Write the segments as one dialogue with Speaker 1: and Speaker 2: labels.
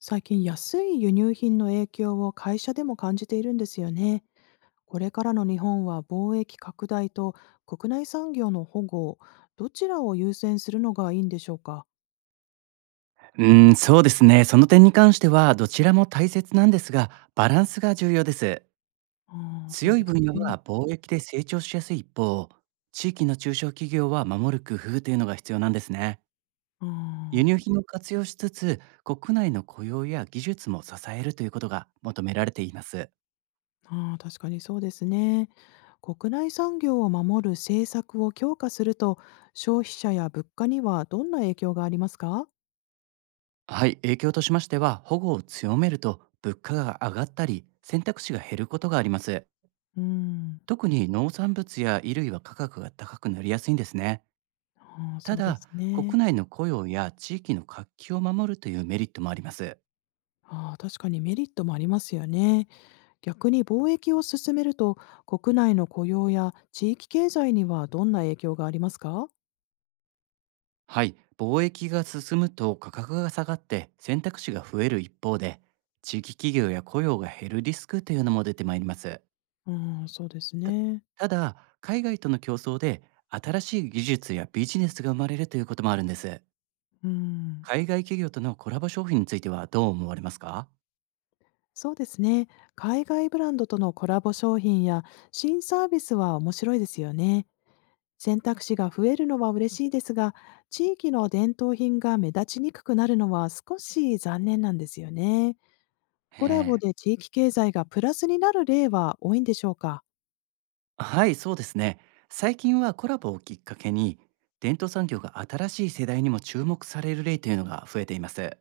Speaker 1: 最近安い輸入品の影響を会社でも感じているんですよね。これからの日本は貿易拡大と国内産業の保護、どちらを優先するのがいいんでしょうか。
Speaker 2: うーん、そうですね。その点に関しては、どちらも大切なんですが、バランスが重要です。
Speaker 1: ああ、そう
Speaker 2: 強い
Speaker 1: です
Speaker 2: 分野
Speaker 1: ね。
Speaker 2: は貿易で成長しやすい一方、地域の中小企業は守る工夫というのが必要なんですね。
Speaker 1: あ
Speaker 2: 輸入
Speaker 1: ー
Speaker 2: 品を活用しつつ、国内の雇用や技術も支えるということが求められています。
Speaker 1: あー、確かにそうですね。国内産業を守る政策を強化すると消費者や物価にはどんな影響がありますか？
Speaker 2: はい、影響としましては、保護を強めると物価が上がったり、選択肢が減ることがあります。
Speaker 1: うん、
Speaker 2: 特に農産物や衣類は価格が高くなりやすいんですね。
Speaker 1: あー
Speaker 2: た
Speaker 1: そうで
Speaker 2: だ、
Speaker 1: す
Speaker 2: 国
Speaker 1: ね。
Speaker 2: 内の雇用や地域の活気を守るというメリットもあります。
Speaker 1: あー確かにメリットもありますよね。逆に貿易を進めると、国内の雇用や地域経済にはどんな影響がありますか？
Speaker 2: はい、貿易が進むと価格が下がって選択肢が増える一方で、地域企業や雇用が減るリスクというのも出てまいります。
Speaker 1: うん、そうです
Speaker 2: た
Speaker 1: ね。
Speaker 2: ただ、海外との競争で新しい技術やビジネスが生まれるということもあるんです。
Speaker 1: うん。
Speaker 2: 海外企業とのコラボ商品についてはどう思われますか？
Speaker 1: そうですね。海外ブランドとのコラボ商品や新サービスは面白いですよね。選択肢が増えるのは嬉しいですが、地域の伝統品が目立ちにくくなるのは少し残念なんですよね。コラ
Speaker 2: え
Speaker 1: ボ
Speaker 2: え、
Speaker 1: で地域経済がプラスになる例は多いんでしょうか？
Speaker 2: はい、そうですね。最近はコラボをきっかけに、伝統産業が新しい世代にも注目される例というのが増えています。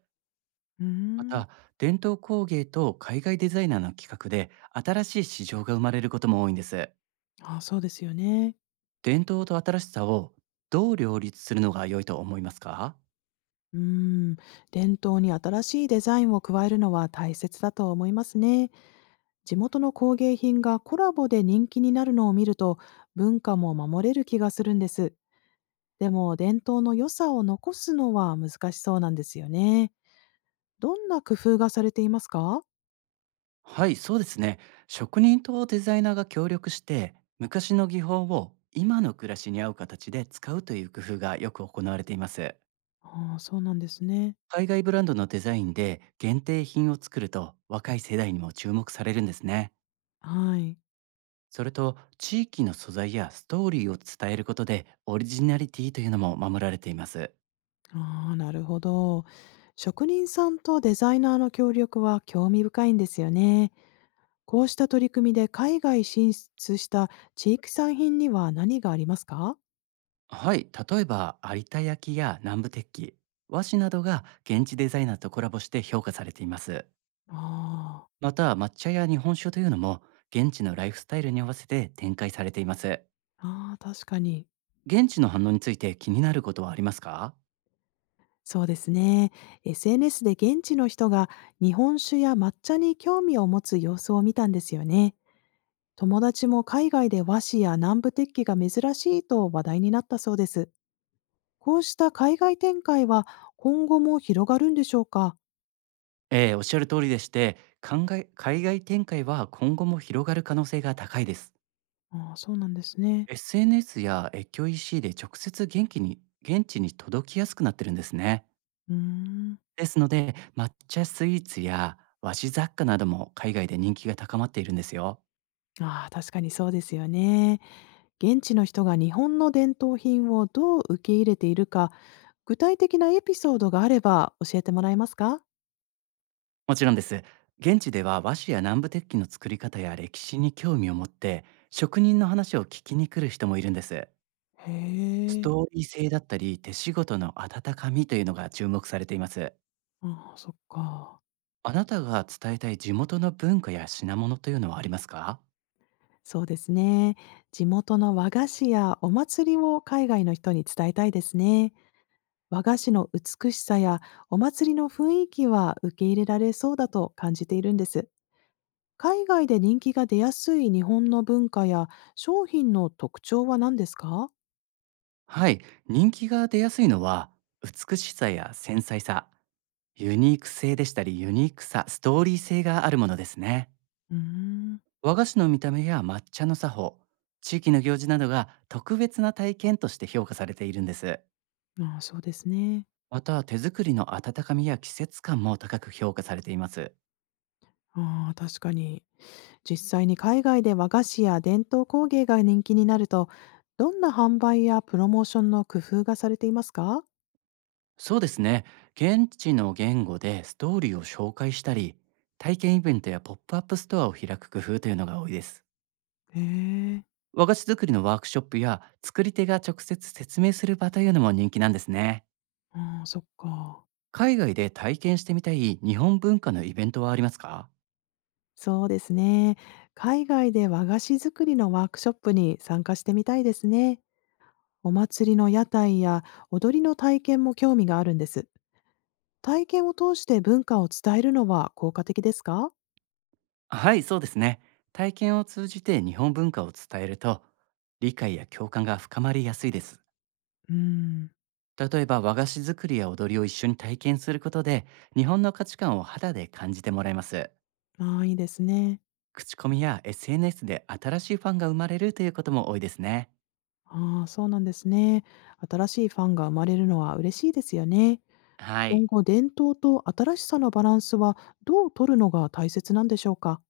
Speaker 1: うー
Speaker 2: ま
Speaker 1: ん。
Speaker 2: た、伝統工芸と海外デザイナーの企画で、新しい市場が生まれることも多いんです。
Speaker 1: あ、そうですよね。
Speaker 2: 伝統と新しさをどう両立するのが良いと思いますか？
Speaker 1: うーん、伝統に新しいデザインを加えるのは大切だと思いますね。地元の工芸品がコラボで人気になるのを見ると、文化も守れる気がするんです。でも、伝統の良さを残すのは難しそうなんですよね。どんな工夫がされていますか？
Speaker 2: はい、そうですね。職人とデザイナーが協力して、昔の技法を今の暮らしに合う形で使うという工夫がよく行われています。
Speaker 1: ああ、そうなんですね。
Speaker 2: 海外ブランドのデザインで限定品を作ると若い世代にも注目されるんですね。
Speaker 1: はい。
Speaker 2: それと地域の素材やストーリーを伝えることでオリジナリティというのも守られています。
Speaker 1: ああ、なるほど。職人さんとデザイナーの協力は興味深いんですよね。こうした取り組みで海外進出した地域産品には何がありますか？
Speaker 2: はい、例えば有田焼や南部鉄器、和紙などが現地デザイナーとコラボして評価されています。
Speaker 1: ああ、
Speaker 2: また抹茶や日本酒というのも現地のライフスタイルに合わせて展開されています。
Speaker 1: ああ、確かに。
Speaker 2: 現地の反応について気になることはありますか？
Speaker 1: そうですね。SNS で現地の人が日本酒や抹茶に興味を持つ様子を見たんですよね。友達も海外で和紙や南部鉄器が珍しいと話題になったそうです。こうした海外展開は今後も広がるんでしょうか？
Speaker 2: おっしゃる通りでして、海外展開は今後も広がる可能性が高いです。
Speaker 1: ああー、そうなんですね。
Speaker 2: SNS や越境 EC で直接現地に現地に届きやすくなってるんですね。
Speaker 1: うーん。
Speaker 2: ですので、抹茶スイーツや和紙雑貨なども海外で人気が高まっているんですよ。
Speaker 1: ああ、確かにそうですよね。現地の人が日本の伝統品をどう受け入れているか、具体的なエピソードがあれば教えてもらえますか？
Speaker 2: もちろんです。現地では和紙や南部鉄器の作り方や歴史に興味を持って、職人の話を聞きに来る人もいるんです。
Speaker 1: へ
Speaker 2: ス
Speaker 1: え、
Speaker 2: トーリー性だったり手仕事の温かみというのが注目されています。
Speaker 1: ああ、そっか。
Speaker 2: あなたが伝えたい地元の文化や品物というのはありますか？
Speaker 1: そうですね。地元の和菓子やお祭りを海外の人に伝えたいですね。和菓子の美しさやお祭りの雰囲気は受け入れられそうだと感じているんです。海外で人気が出やすい日本の文化や商品の特徴は何ですか？
Speaker 2: はい、人気が出やすいのは美しさや繊細さ、ユニーク性でしたりユニークさ、ストーリー性があるものですね。
Speaker 1: うーん、
Speaker 2: 和菓子の見た目や抹茶の作法、地域の行事などが特別な体験として評価されているんです。
Speaker 1: ああ、そうですね。
Speaker 2: また手作りの温かみや季節感も高く評価されています。
Speaker 1: ああ、確かに。実際に海外で和菓子や伝統工芸が人気になると、どんな販売やプロモーションの工夫がされていますか？
Speaker 2: そうですね。現地の言語でストーリーを紹介したり、体験イベントやポップアップストアを開く工夫というのが多いです。
Speaker 1: へえ。
Speaker 2: 和菓子作りのワークショップや作り手が直接説明する場というのも人気なんですね。
Speaker 1: ああ、そっか。
Speaker 2: 海外で体験してみたい日本文化のイベントはありますか？
Speaker 1: そうですね。海外で和菓子作りのワークショップに参加してみたいですね。お祭りの屋台や踊りの体験も興味があるんです。体験を通して文化を伝えるのは効果的ですか？
Speaker 2: はい、そうですね。体験を通じて日本文化を伝えると、理解や共感が深まりやすいです。
Speaker 1: うん。
Speaker 2: 例えば和菓子作りや踊りを一緒に体験することで、日本の価値観を肌で感じてもらえます。
Speaker 1: ああ、いいですね。
Speaker 2: 口コミや SNS で新しいファンが生まれるということも多いですね。
Speaker 1: ああ、そうなんですね。新しいファンが生まれるのは嬉しいですよね。
Speaker 2: は
Speaker 1: 今
Speaker 2: い。
Speaker 1: 後、伝統と新しさのバランスはどう取るのが大切なんでしょうか。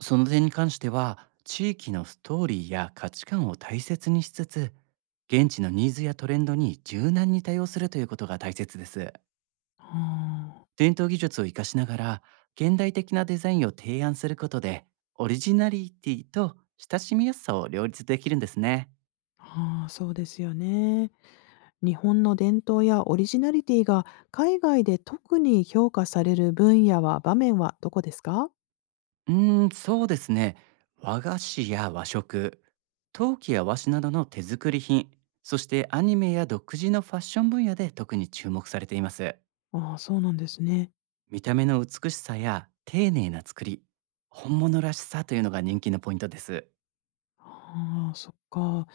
Speaker 2: その点に関しては、地域のストーリーや価値観を大切にしつつ、現地のニーズやトレンドに柔軟に対応するということが大切です。
Speaker 1: あ
Speaker 2: 伝統技術を活かしながら、現代的なデザインを提案することで、オリジナリティと親しみやすさを両立できるんですね。
Speaker 1: あ、ああそうですよね。日本の伝統やオリジナリティが海外で特に評価される分野は場面はどこですか？
Speaker 2: うーん、そうですね。和菓子や和食、陶器や和紙などの手作り品、そしてアニメや独自のファッション分野で特に注目されています。
Speaker 1: ああ、そうなんですね。
Speaker 2: 見た目の美しさや丁寧な作り、本物らしさというのが人気のポイントです。
Speaker 1: ああ、そっか。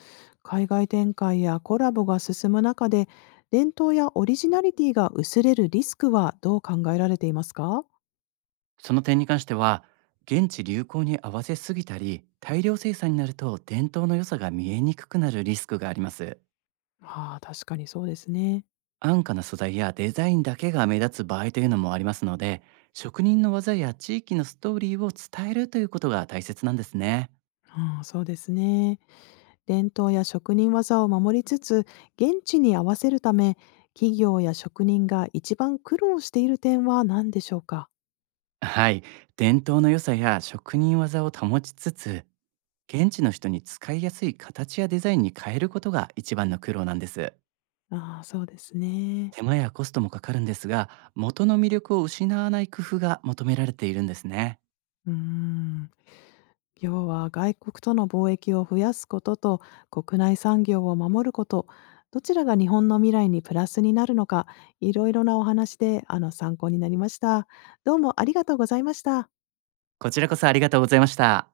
Speaker 1: 海外展開やコラボが進む中で、伝統やオリジナリティが薄れるリスクはどう考えられていますか？
Speaker 2: その点に関しては、現地流行に合わせすぎたり、大量生産になると伝統の良さが見えにくくなるリスクがあります。
Speaker 1: ああ、確かにそうですね。
Speaker 2: 安価な素材やデザインだけが目立つ場合というのもありますので、職人の技や地域のストーリーを伝えるということが大切なんですね。
Speaker 1: ああ、そうですね。伝統や職人技を守りつつ、現地に合わせるため、企業や職人が一番苦労している点は何でしょうか？
Speaker 2: はい、伝統の良さや職人技を保ちつつ、現地の人に使いやすい形やデザインに変えることが一番の苦労なんです。
Speaker 1: ああ、そうですね。
Speaker 2: 手間やコストもかかるんですが、元の魅力を失わない工夫が求められているんですね。
Speaker 1: うーん。要は外国との貿易を増やすことと国内産業を守ること、どちらが日本の未来にプラスになるのか、いろいろなお話で参考になりました。どうもありがとうございました。
Speaker 2: こちらこそありがとうございました。